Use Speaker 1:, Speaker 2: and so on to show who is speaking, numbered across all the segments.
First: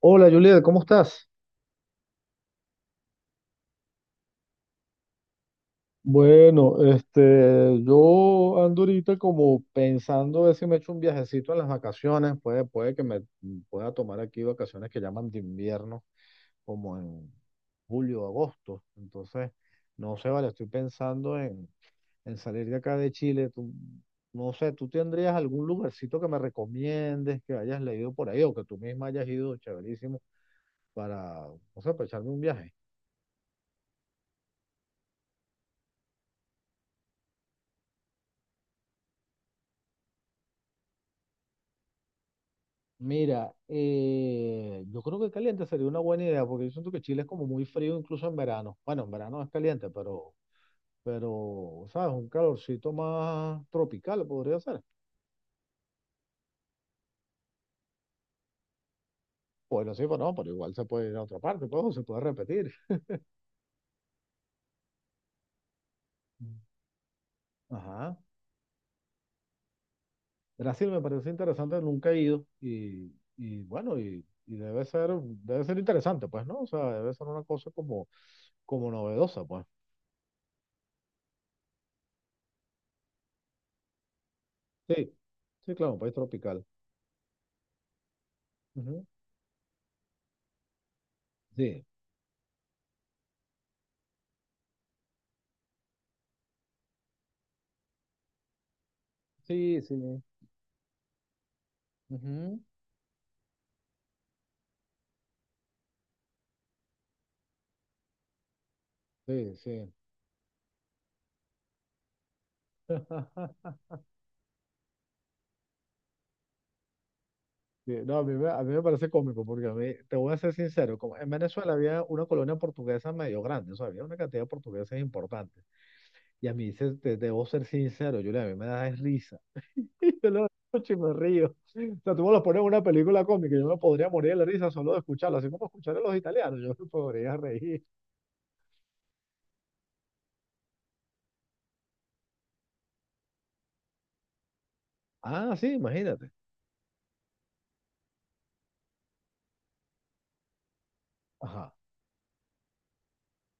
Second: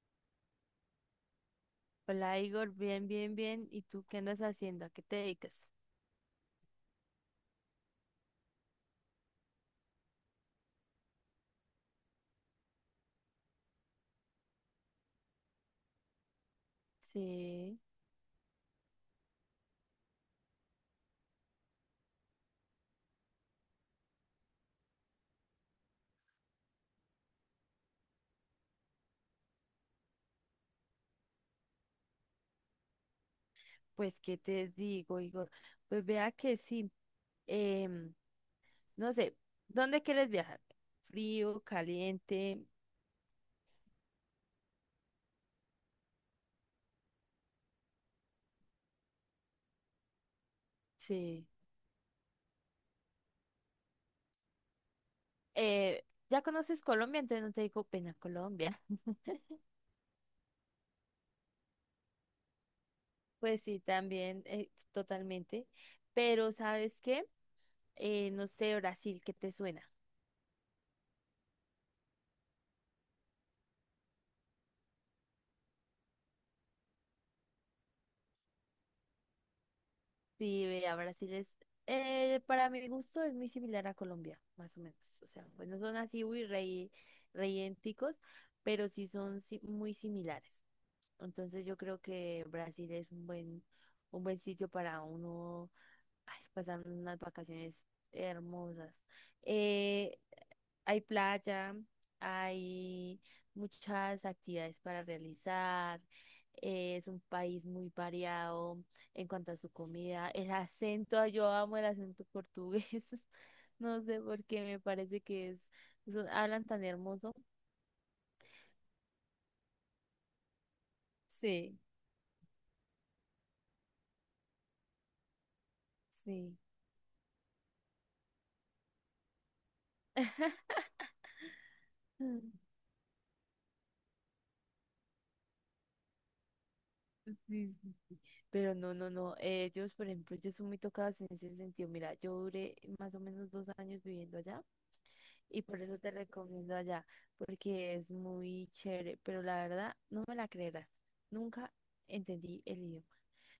Speaker 1: Hola Juliet, ¿cómo estás?
Speaker 2: Hola Igor, bien, bien, bien. ¿Y tú qué andas haciendo? ¿A qué te dedicas?
Speaker 1: Bueno, este, yo ando ahorita como pensando a ver si me echo un viajecito en las vacaciones, puede que me pueda tomar aquí vacaciones que llaman de invierno, como en
Speaker 2: Sí,
Speaker 1: julio, agosto. Entonces, no sé, vale, estoy pensando en salir de acá de Chile. No sé, ¿tú tendrías algún lugarcito que me recomiendes, que hayas leído por ahí o que tú misma hayas ido, chéverísimo, para, no sé, para echarme un viaje?
Speaker 2: pues qué te digo, Igor. Pues vea que sí. em, no sé, ¿dónde quieres viajar? Frío, caliente.
Speaker 1: Mira, yo creo que caliente sería una buena idea, porque yo siento que Chile es como muy frío incluso en verano. Bueno, en verano es caliente, pero,
Speaker 2: Sí.
Speaker 1: pero, ¿sabes? Un calorcito más tropical podría ser.
Speaker 2: Eh, ya conoces Colombia, entonces no te digo pena Colombia.
Speaker 1: Bueno, sí, pero no, pero igual se puede ir a otra parte, pues, o se puede repetir.
Speaker 2: Pues sí, también, totalmente. Pero ¿sabes qué?
Speaker 1: Ajá.
Speaker 2: No sé, Brasil, ¿qué te suena?
Speaker 1: Brasil me parece interesante, nunca he ido y bueno, y debe ser interesante, pues, ¿no? O sea, debe ser una cosa como novedosa, pues.
Speaker 2: Sí, vea, Brasil es, para mi gusto es muy similar a Colombia, más o menos.
Speaker 1: Sí,
Speaker 2: O sea, pues
Speaker 1: sí,
Speaker 2: no
Speaker 1: claro,
Speaker 2: son
Speaker 1: un país
Speaker 2: así, uy,
Speaker 1: tropical.
Speaker 2: rey, reyénticos, pero
Speaker 1: Ujú.
Speaker 2: sí son muy similares. Entonces yo
Speaker 1: Sí,
Speaker 2: creo que Brasil es un buen sitio para uno. Ay, pasaron unas vacaciones hermosas.
Speaker 1: sí,
Speaker 2: Eh,
Speaker 1: sí.
Speaker 2: Hay playa,
Speaker 1: Ujú.
Speaker 2: hay muchas actividades para realizar. Es un país muy variado en cuanto
Speaker 1: Sí,
Speaker 2: a su
Speaker 1: sí.
Speaker 2: comida. El acento, yo amo el acento portugués. No sé por qué, me parece que es, hablan tan hermoso.
Speaker 1: Sí, no, a mí me parece cómico porque a mí, te voy a ser sincero, como en Venezuela
Speaker 2: Sí,
Speaker 1: había una colonia portuguesa medio grande, o sea, había una cantidad de portugueses importante. Y a
Speaker 2: sí.
Speaker 1: mí, debo ser sincero, Julia, a mí me da es risa. Y yo lo escucho y me río. O sea, tú me
Speaker 2: Sí,
Speaker 1: lo pones en una película cómica, y yo me podría morir de la risa solo de escucharlo, así como escuchar a los italianos, yo me podría
Speaker 2: sí.
Speaker 1: reír.
Speaker 2: Pero no, no, no. Ellos, por ejemplo, ellos son muy tocados en ese sentido. Mira, yo duré más o menos 2 años viviendo allá
Speaker 1: Ah,
Speaker 2: y
Speaker 1: sí,
Speaker 2: por eso te
Speaker 1: imagínate.
Speaker 2: recomiendo allá, porque es muy chévere. Pero la verdad, no me la creerás. Nunca
Speaker 1: Ajá,
Speaker 2: entendí el idioma.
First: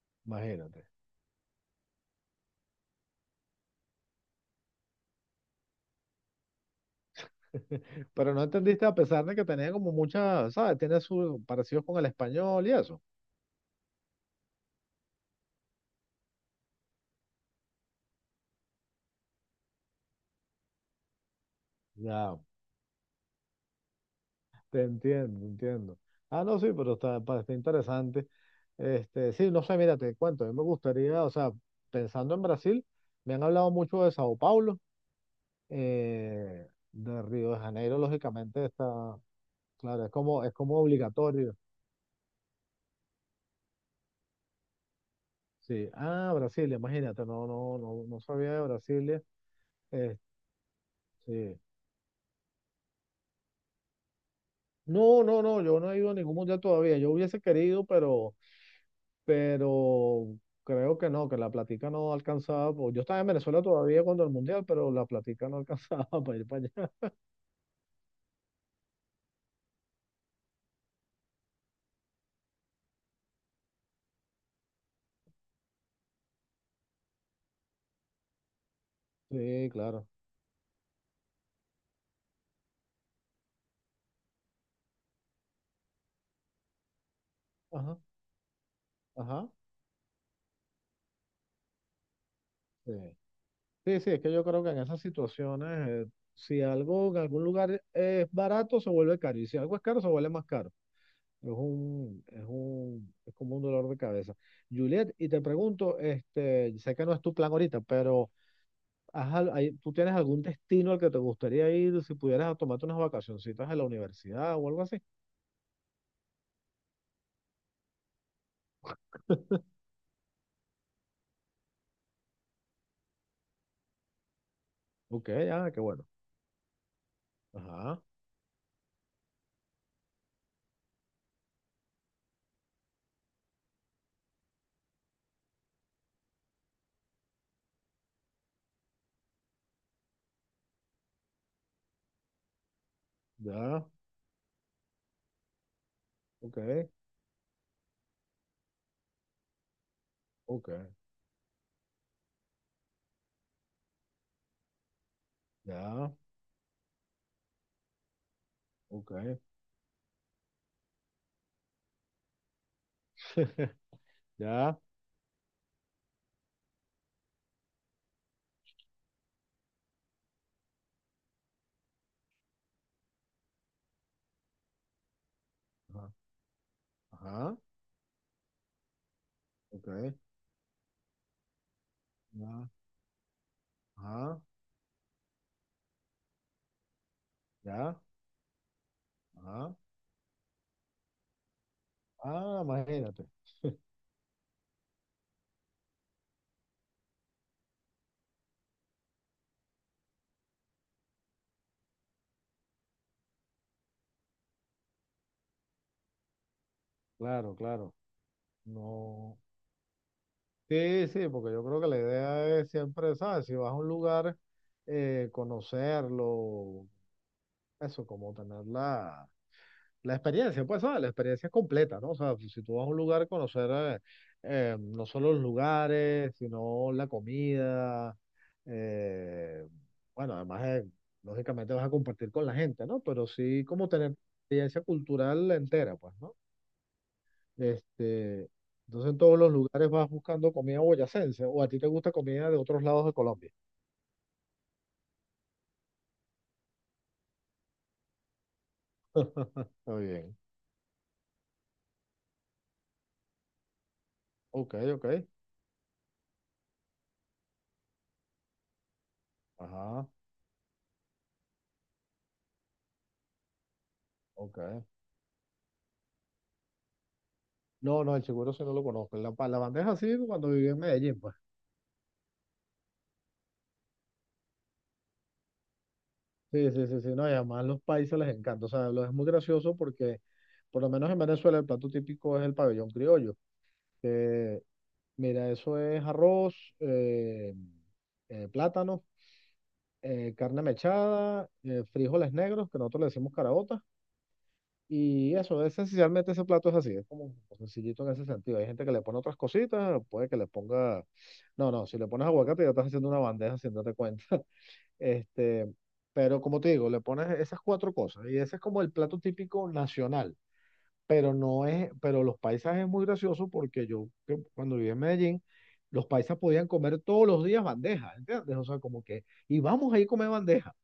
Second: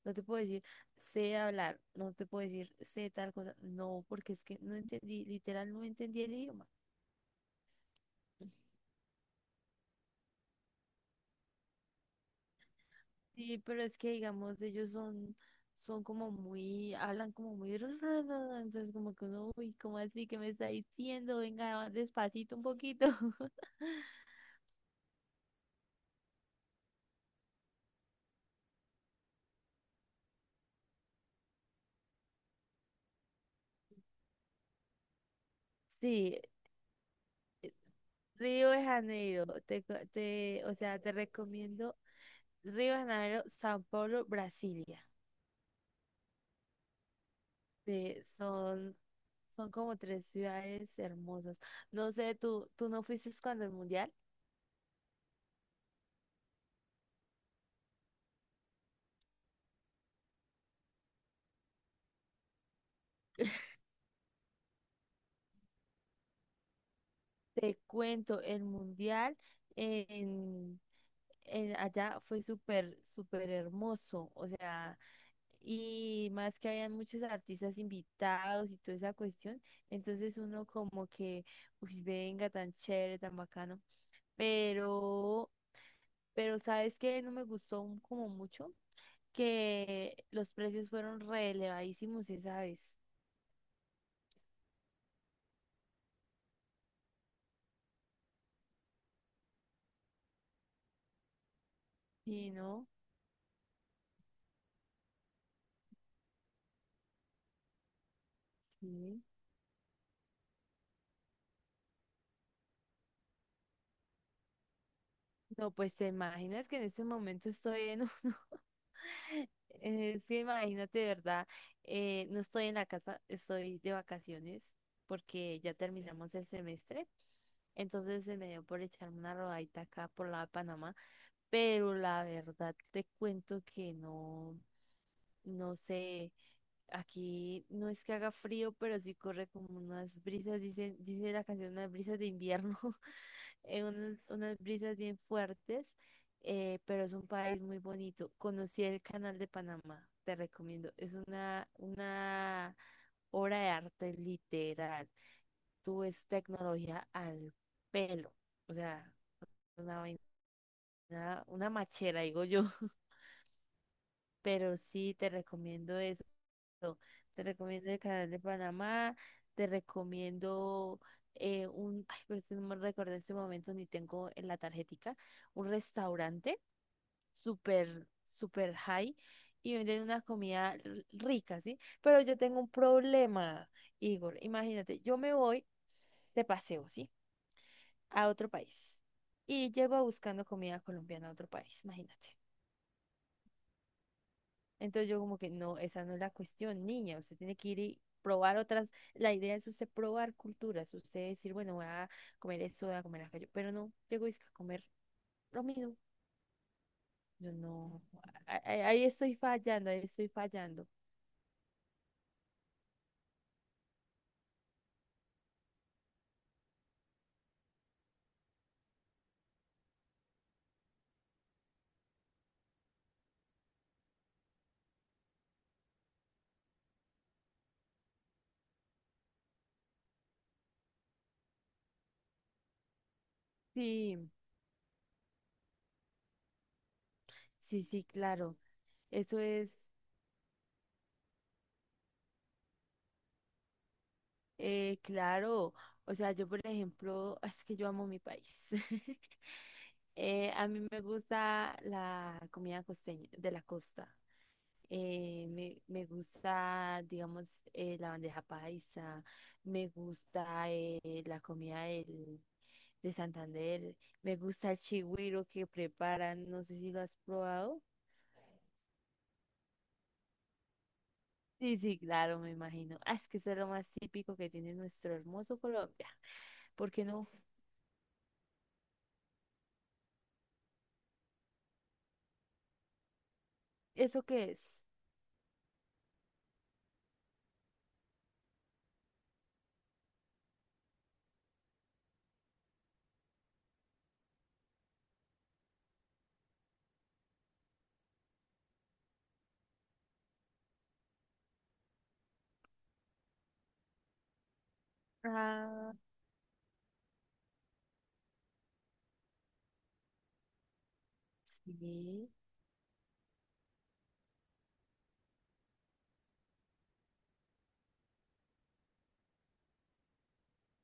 Speaker 2: No te puedo decir
Speaker 1: imagínate.
Speaker 2: sé hablar, no te puedo decir sé tal cosa. No, porque es que no entendí, literal, no entendí el idioma.
Speaker 1: Pero no entendiste a pesar de que tenía como mucha, ¿sabes? Tiene sus parecidos con el español y eso.
Speaker 2: Sí, pero es que digamos, ellos son como muy, hablan como muy, entonces como que uno, uy, ¿cómo así que me está diciendo? Venga,
Speaker 1: Ya,
Speaker 2: despacito un poquito.
Speaker 1: te entiendo, entiendo. Ah, no, sí, pero está, está interesante. Este, sí, no sé, mira, te cuento, a mí me gustaría, o sea, pensando en Brasil, me han hablado mucho de Sao Paulo,
Speaker 2: Sí,
Speaker 1: de Río de Janeiro, lógicamente
Speaker 2: Río de
Speaker 1: está,
Speaker 2: Janeiro, te, co-
Speaker 1: claro, es como, es
Speaker 2: te, o
Speaker 1: como
Speaker 2: sea, te
Speaker 1: obligatorio.
Speaker 2: recomiendo Río de Janeiro, São Paulo, Brasilia.
Speaker 1: Sí, ah, Brasilia, imagínate, no, no, no,
Speaker 2: Sí,
Speaker 1: no sabía de
Speaker 2: son,
Speaker 1: Brasilia.
Speaker 2: son como
Speaker 1: Eh,
Speaker 2: tres ciudades
Speaker 1: sí.
Speaker 2: hermosas. No sé, tú no fuiste cuando el mundial.
Speaker 1: No, no, no, yo no he ido a ningún mundial todavía, yo hubiese querido, pero creo que no, que la platica no alcanzaba, pues, yo estaba en Venezuela todavía cuando el mundial, pero la platica no alcanzaba para ir para allá.
Speaker 2: Te cuento, el mundial. En Allá fue súper, súper hermoso, o sea, y más que habían muchos artistas invitados y toda esa cuestión,
Speaker 1: Sí, claro.
Speaker 2: entonces uno como que, uy, venga, tan chévere, tan bacano, pero, pero ¿sabes qué? No me gustó
Speaker 1: Ajá,
Speaker 2: como mucho,
Speaker 1: ajá.
Speaker 2: que los precios fueron re elevadísimos esa
Speaker 1: Sí.
Speaker 2: vez,
Speaker 1: Sí, sí, es que yo creo que en esas situaciones, si algo en algún lugar es barato, se vuelve caro, y si algo es caro, se vuelve más caro. Es un, es
Speaker 2: ¿y no?
Speaker 1: un, es como un dolor de cabeza. Juliet, y te pregunto, este, sé que no es tu plan ahorita, pero
Speaker 2: Sí.
Speaker 1: ¿tú tienes algún destino al que te gustaría ir si pudieras tomarte unas vacacioncitas en la universidad o algo así?
Speaker 2: No, pues te imaginas que en este momento estoy en Es que imagínate, ¿de verdad? No estoy en la casa, estoy de vacaciones
Speaker 1: Ok,
Speaker 2: porque
Speaker 1: ya,
Speaker 2: ya
Speaker 1: qué bueno.
Speaker 2: terminamos el semestre.
Speaker 1: Ajá,
Speaker 2: Entonces se me dio por echarme una rodadita acá por la Panamá, pero la verdad te cuento que no, no sé, aquí no es que haga frío, pero sí corre como unas brisas, dice la canción, unas brisas de invierno.
Speaker 1: ya,
Speaker 2: Unas brisas bien fuertes,
Speaker 1: ok,
Speaker 2: pero es un país muy bonito. Conocí el Canal de Panamá, te
Speaker 1: ok,
Speaker 2: recomiendo. Es una obra de arte literal. Tú
Speaker 1: ya,
Speaker 2: ves tecnología al pelo, o sea,
Speaker 1: ok,
Speaker 2: una vaina, una machera, digo yo. Pero
Speaker 1: ya,
Speaker 2: sí, te recomiendo eso. Te recomiendo el canal de Panamá, te recomiendo. Ay, pero es que no me recuerdo en este momento ni tengo en la tarjetica, un
Speaker 1: ajá,
Speaker 2: restaurante
Speaker 1: ajá,
Speaker 2: súper, súper high y
Speaker 1: ok,
Speaker 2: venden una comida rica, ¿sí? Pero yo tengo
Speaker 1: ya,
Speaker 2: un problema, Igor.
Speaker 1: ajá,
Speaker 2: Imagínate, yo me voy de paseo, ¿sí?
Speaker 1: ya,
Speaker 2: A otro país y
Speaker 1: ajá.
Speaker 2: llego buscando comida colombiana a otro país, imagínate.
Speaker 1: Ah, imagínate,
Speaker 2: Entonces yo como que no, esa no es la cuestión, niña, usted tiene que ir y probar otras, la idea es usted probar culturas, usted decir, bueno, voy a comer esto, voy a comer aquello, pero no, llego y es que a comer lo mismo. Yo
Speaker 1: claro, claro,
Speaker 2: no, ahí estoy
Speaker 1: no.
Speaker 2: fallando, ahí estoy fallando.
Speaker 1: Sí, sí, porque yo creo que la idea es siempre, ¿sabes? Si vas a un lugar, conocerlo, eso, como tenerla la experiencia, pues, ¿sabes? La experiencia es completa, ¿no? O sea, pues, si tú vas a un lugar, conocer no solo los lugares, sino la comida. eh, bueno, además, lógicamente vas a compartir con la gente, ¿no? Pero sí como tener
Speaker 2: Sí,
Speaker 1: experiencia cultural entera, pues, ¿no?
Speaker 2: sí, sí,
Speaker 1: Este,
Speaker 2: claro,
Speaker 1: entonces en todos
Speaker 2: eso
Speaker 1: los
Speaker 2: es,
Speaker 1: lugares vas buscando comida boyacense, o a ti te gusta comida de otros lados de Colombia.
Speaker 2: claro, o sea, yo por ejemplo, es que yo amo mi país.
Speaker 1: Está bien.
Speaker 2: A mí me gusta la comida costeña, de la costa.
Speaker 1: Ok, ok.
Speaker 2: Me gusta, digamos, la bandeja paisa, me
Speaker 1: Ajá,
Speaker 2: gusta la comida de Santander, me gusta el
Speaker 1: ok.
Speaker 2: chigüiro que preparan, no sé si lo has probado.
Speaker 1: No, no, el seguro sí no lo conozco. La banda es así cuando viví en Medellín, pues.
Speaker 2: Sí, sí, claro, me imagino. Ah, es que eso es lo más típico que tiene nuestro hermoso Colombia.
Speaker 1: Sí, sí,
Speaker 2: ¿Por
Speaker 1: sí,
Speaker 2: qué
Speaker 1: sí. No,
Speaker 2: no?
Speaker 1: y además los países les encanta. O sea, lo es muy gracioso porque, por lo menos en Venezuela, el plato típico es el pabellón criollo.
Speaker 2: ¿Eso qué
Speaker 1: Que,
Speaker 2: es?
Speaker 1: mira, eso es arroz, plátano, carne mechada, frijoles negros, que nosotros le decimos caraotas. Y eso, es, esencialmente ese plato es así. Es como sencillito en ese sentido. Hay gente que le pone otras cositas, puede que le ponga. No, no, si le pones aguacate ya estás haciendo una bandeja sin darte cuenta. Este,
Speaker 2: Ah,
Speaker 1: pero como te digo, le pones esas cuatro cosas y ese es como el plato típico nacional, pero no es, pero
Speaker 2: sí.
Speaker 1: los paisas es muy gracioso porque yo que cuando viví en Medellín, los paisas podían comer todos los días bandeja, ¿entiendes? O sea, como que, y vamos a ir a comer bandeja,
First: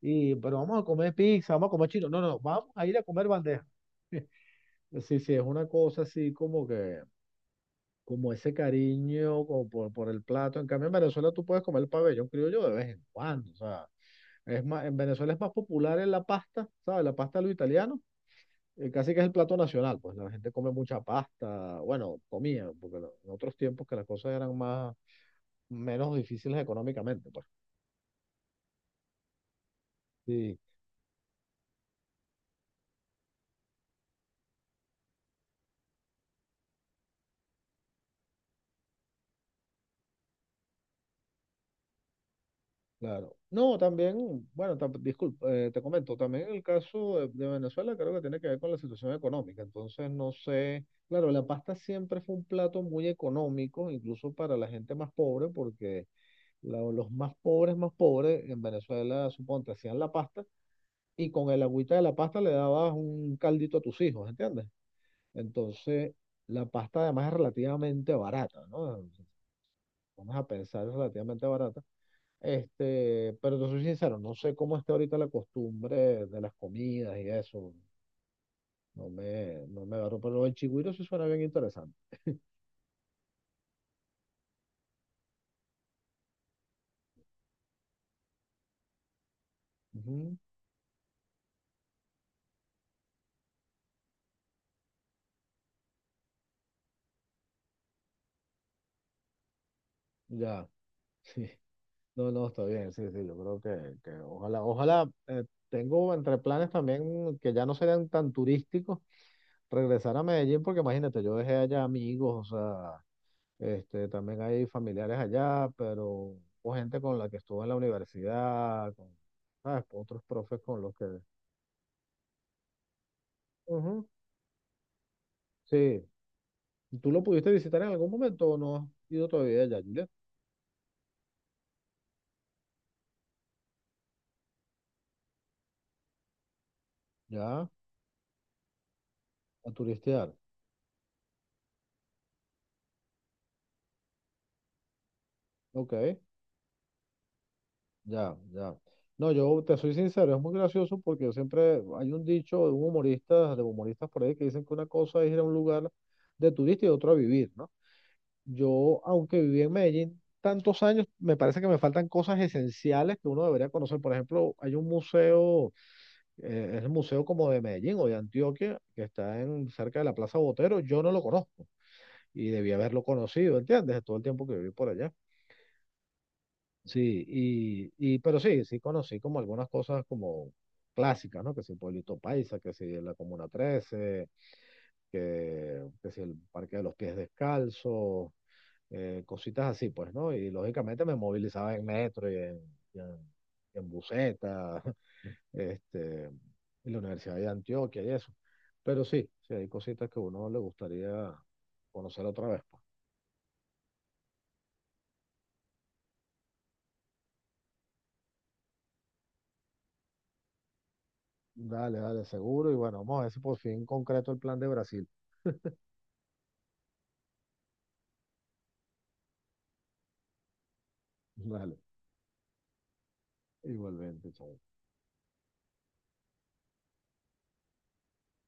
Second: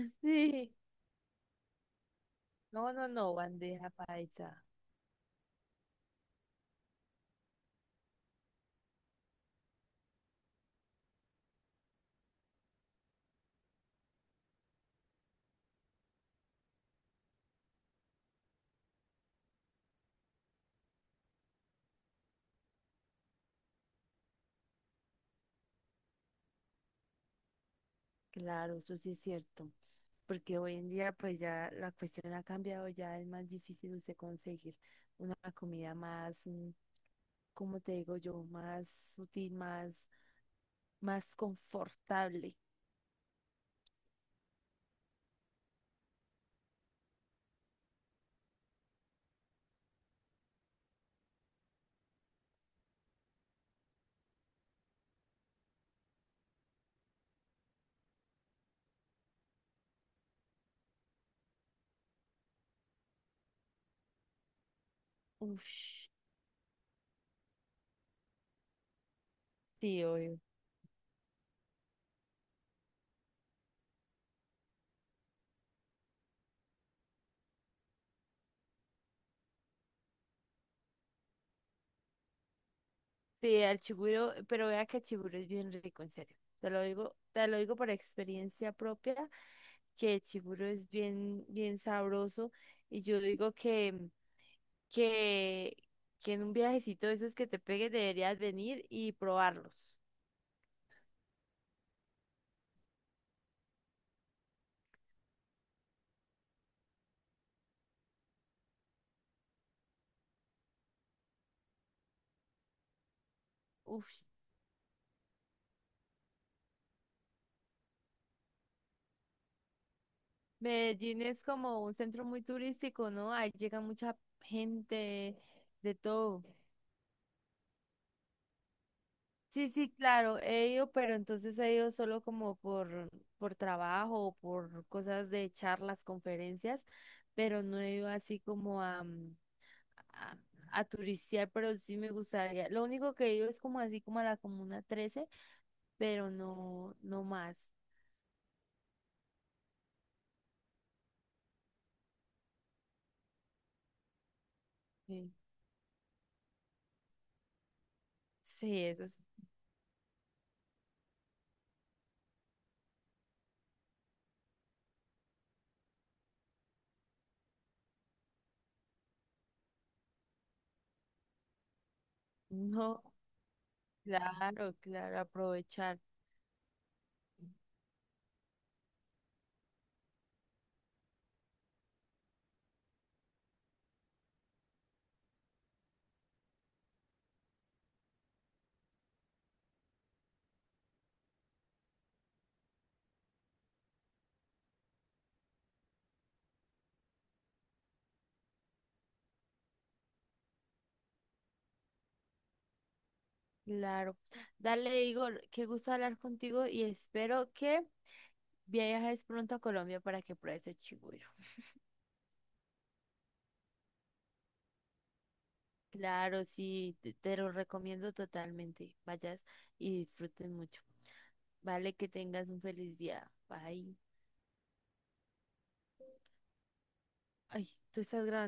Speaker 1: y, pero
Speaker 2: Sí.
Speaker 1: vamos a comer pizza, vamos a comer chino, no, no, no, vamos
Speaker 2: No,
Speaker 1: a ir a
Speaker 2: no,
Speaker 1: comer
Speaker 2: no,
Speaker 1: bandeja.
Speaker 2: bandeja paisa.
Speaker 1: Sí, sí, es una cosa así como que, como ese cariño como por el plato. En cambio, en Venezuela tú puedes comer el pabellón criollo de vez en cuando, o sea. Es más, en Venezuela es más popular en la pasta, ¿sabes? La pasta de los italianos, casi que es el plato nacional, pues la gente come mucha pasta, bueno, comía, porque en otros tiempos que las cosas eran menos difíciles económicamente, pues.
Speaker 2: Claro, eso sí es cierto.
Speaker 1: Sí,
Speaker 2: Porque hoy en día pues ya la cuestión ha cambiado, ya es más difícil usted conseguir una comida más, como te digo yo, más sutil, más confortable.
Speaker 1: claro. No, también, bueno, disculpa, te comento, también el caso de Venezuela creo que tiene que ver con la situación económica, entonces no sé, claro, la pasta siempre fue un plato muy económico, incluso para la gente más pobre, porque los más pobres en Venezuela, suponte, hacían la pasta y con el agüita de la pasta le dabas un caldito a tus hijos, ¿entiendes?
Speaker 2: Ush,
Speaker 1: Entonces, la pasta además es relativamente barata, ¿no?
Speaker 2: sí,
Speaker 1: Vamos
Speaker 2: obvio.
Speaker 1: a pensar, es relativamente barata. Este, pero te soy sincero, no sé cómo está ahorita la costumbre de las comidas y eso. No me agarro, pero el chigüiro sí suena bien interesante.
Speaker 2: Sí, al chiguro, pero vea que el chiguro es bien rico, en serio. Te lo digo por experiencia propia, que el
Speaker 1: Ujú.
Speaker 2: chiguro es bien, bien sabroso. Y yo digo que, que en un viajecito de esos que te pegues deberías venir y probarlos.
Speaker 1: Ya, sí. No, no, está bien, sí, sí, yo creo que, que ojalá, tengo entre planes también que ya no sean tan turísticos regresar a Medellín porque imagínate, yo dejé allá amigos, o sea, este,
Speaker 2: Uf,
Speaker 1: también hay familiares allá, pero hubo gente con la que estuve en la universidad, con, ¿sabes? Otros profes con los que...
Speaker 2: Medellín es como un centro muy turístico, ¿no? Ahí llega
Speaker 1: Ujú.
Speaker 2: mucha gente de
Speaker 1: Sí,
Speaker 2: todo.
Speaker 1: ¿tú lo pudiste visitar en algún momento o no has ido todavía
Speaker 2: Sí,
Speaker 1: allá,
Speaker 2: sí,
Speaker 1: Julia?
Speaker 2: claro, he ido, pero entonces he ido solo como por trabajo o por cosas de charlas, conferencias, pero
Speaker 1: Ya,
Speaker 2: no he ido así como
Speaker 1: a turistear.
Speaker 2: a, a turistear, pero sí me gustaría. Lo único que he ido es como así como a la Comuna 13,
Speaker 1: Ok,
Speaker 2: pero no, no más.
Speaker 1: ya, ya. No, yo te soy sincero, es muy gracioso porque yo siempre hay un dicho de un humorista, de humoristas por ahí que dicen que una cosa es
Speaker 2: Sí,
Speaker 1: ir a un lugar de turista y otra a vivir, ¿no?
Speaker 2: sí,
Speaker 1: Yo,
Speaker 2: eso.
Speaker 1: aunque viví en Medellín tantos años, me parece que me faltan cosas esenciales que uno debería conocer. Por ejemplo, hay un museo, es el museo como de Medellín o de Antioquia, que está en, cerca de la Plaza Botero. Yo no lo conozco y debí haberlo
Speaker 2: No,
Speaker 1: conocido, ¿entiendes? De todo el tiempo que viví
Speaker 2: claro,
Speaker 1: por allá.
Speaker 2: claro, aprovechar.
Speaker 1: Sí, y pero sí, sí conocí como algunas cosas como clásicas, ¿no? Que si Pueblito Paisa, que si la Comuna 13, que si el Parque de los Pies Descalzos cositas así, pues, ¿no? Y lógicamente me movilizaba en metro y en buseta, este, en la Universidad de Antioquia y eso. Pero sí, sí hay cositas que a uno le gustaría conocer otra vez, pues.
Speaker 2: Claro. Dale, Igor, qué gusto hablar contigo y espero que viajes pronto a Colombia para que pruebes el chigüiro.
Speaker 1: Dale, dale, seguro. Y bueno, vamos a ver si por fin concreto el plan de Brasil.
Speaker 2: Claro, sí, te lo recomiendo totalmente. Vayas y disfrutes mucho.
Speaker 1: Dale,
Speaker 2: Vale, que tengas un feliz día. Bye.
Speaker 1: igualmente, chao.
Speaker 2: Ay, tú estás grabando.